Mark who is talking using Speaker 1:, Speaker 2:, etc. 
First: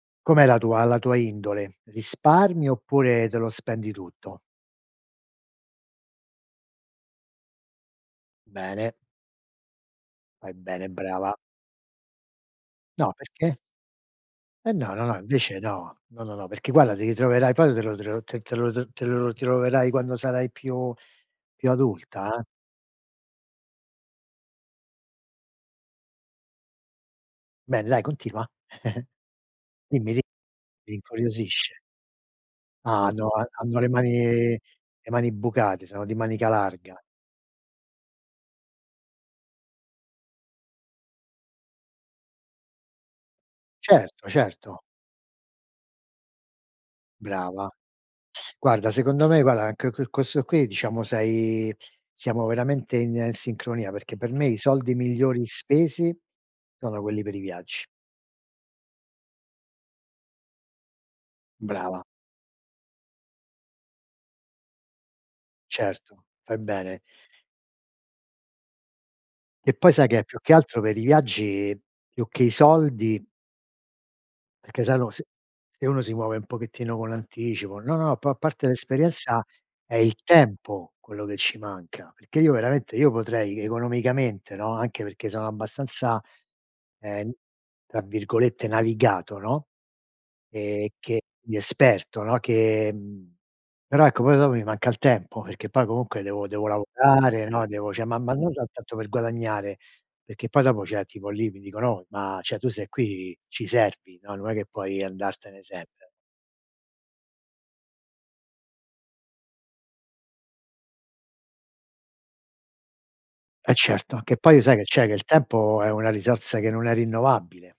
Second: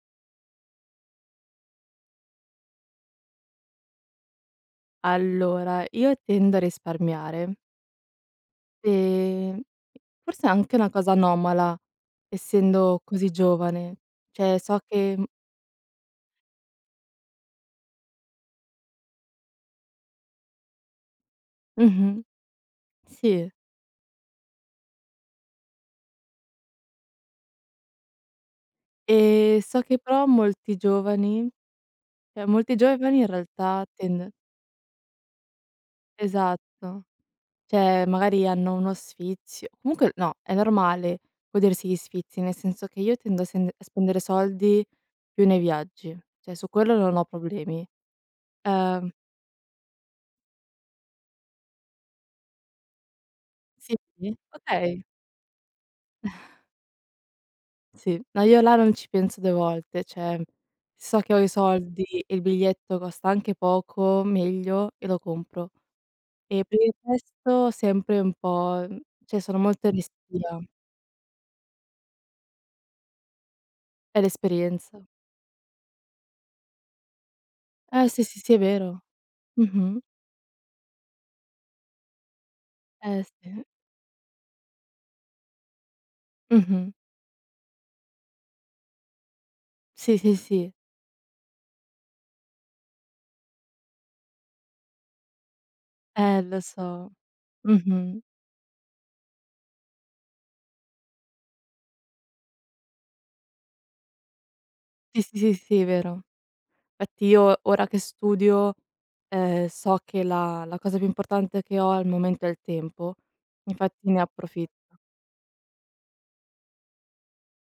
Speaker 1: Com'è la tua la tua indole? Risparmi oppure te lo spendi tutto?
Speaker 2: Allora, io tendo a risparmiare.
Speaker 1: Bene.
Speaker 2: E forse è
Speaker 1: Fai
Speaker 2: anche
Speaker 1: bene,
Speaker 2: una cosa
Speaker 1: brava.
Speaker 2: anomala essendo
Speaker 1: No,
Speaker 2: così
Speaker 1: perché?
Speaker 2: giovane. Cioè,
Speaker 1: Eh
Speaker 2: so
Speaker 1: no, no,
Speaker 2: che,
Speaker 1: no
Speaker 2: mhmm
Speaker 1: invece no, no, no, no, perché, guarda, ti ritroverai poi te lo te lo te te lo te lo troverai quando sarai più più
Speaker 2: Mh-mh.
Speaker 1: adulta eh.
Speaker 2: Sì.
Speaker 1: Bene dai, continua.
Speaker 2: E so che
Speaker 1: Dimmi, di
Speaker 2: però molti
Speaker 1: mi
Speaker 2: giovani
Speaker 1: incuriosisce.
Speaker 2: cioè, molti
Speaker 1: Ah
Speaker 2: giovani in
Speaker 1: no, han hanno
Speaker 2: realtà
Speaker 1: le mani
Speaker 2: tendo
Speaker 1: le mani bucate, sono di manica larga.
Speaker 2: Esatto. Cioè, magari hanno uno sfizio comunque no, è normale godersi gli sfizi, nel senso che io tendo a sen a spendere
Speaker 1: Certo, certo.
Speaker 2: soldi più nei viaggi, cioè, su quello non ho
Speaker 1: Brava.
Speaker 2: problemi.
Speaker 1: Guarda,
Speaker 2: Uhm
Speaker 1: secondo me guarda anche que questo qui, diciamo, sei siamo veramente in sincronia,
Speaker 2: Sì?
Speaker 1: perché per me i soldi
Speaker 2: Okay!
Speaker 1: migliori spesi sono quelli per i viaggi.
Speaker 2: Sì. Ma io là non ci penso 2 volte, cioè, so che ho i
Speaker 1: Brava.
Speaker 2: soldi e il biglietto costa anche poco, meglio e lo compro.
Speaker 1: Certo, fai
Speaker 2: E per il
Speaker 1: bene.
Speaker 2: resto sempre un po' mhmm, cioè, sono
Speaker 1: E poi
Speaker 2: molto
Speaker 1: sai che è, più che
Speaker 2: restia.
Speaker 1: altro per i viaggi, più che i soldi
Speaker 2: È
Speaker 1: Perché se
Speaker 2: l'esperienza.
Speaker 1: no, se se uno si muove un pochettino con anticipo no,
Speaker 2: Eh
Speaker 1: no, a
Speaker 2: sì,
Speaker 1: pa
Speaker 2: sì, sì, è
Speaker 1: parte
Speaker 2: vero.
Speaker 1: l'esperienza, è
Speaker 2: Mh-mh.
Speaker 1: il tempo quello che ci manca. Perché io veramente, io
Speaker 2: Eh
Speaker 1: potrei
Speaker 2: sì.
Speaker 1: economicamente, no, anche perché sono abbastanza,
Speaker 2: Mh-mh.
Speaker 1: ehm, tra virgolette "navigato", no,
Speaker 2: Sì, sì, sì.
Speaker 1: e che di esperto, no, che mhmm, però, ecco, poi dopo mi manca il tempo, perché poi comunque
Speaker 2: Eh
Speaker 1: devo
Speaker 2: lo
Speaker 1: devo
Speaker 2: so.
Speaker 1: lavorare, no, devo cioè, ma
Speaker 2: Mh-mh.
Speaker 1: ma non ta tanto per guadagnare, perché poi dopo, cioè, tipo lì mi dicono: "Oh, ma, cioè, tu sei qui, ci servi, no, non è che puoi
Speaker 2: Sì, sì, sì,
Speaker 1: andartene
Speaker 2: sì. sì,
Speaker 1: sempre".
Speaker 2: vero. Infatti io, ora che studio, ehm, so che la la cosa più importante che ho al momento è il tempo,
Speaker 1: Eh
Speaker 2: infatti
Speaker 1: certo,
Speaker 2: ne
Speaker 1: che poi
Speaker 2: approfi
Speaker 1: sai che c'è? Che il tempo è una risorsa che non è rinnovabile.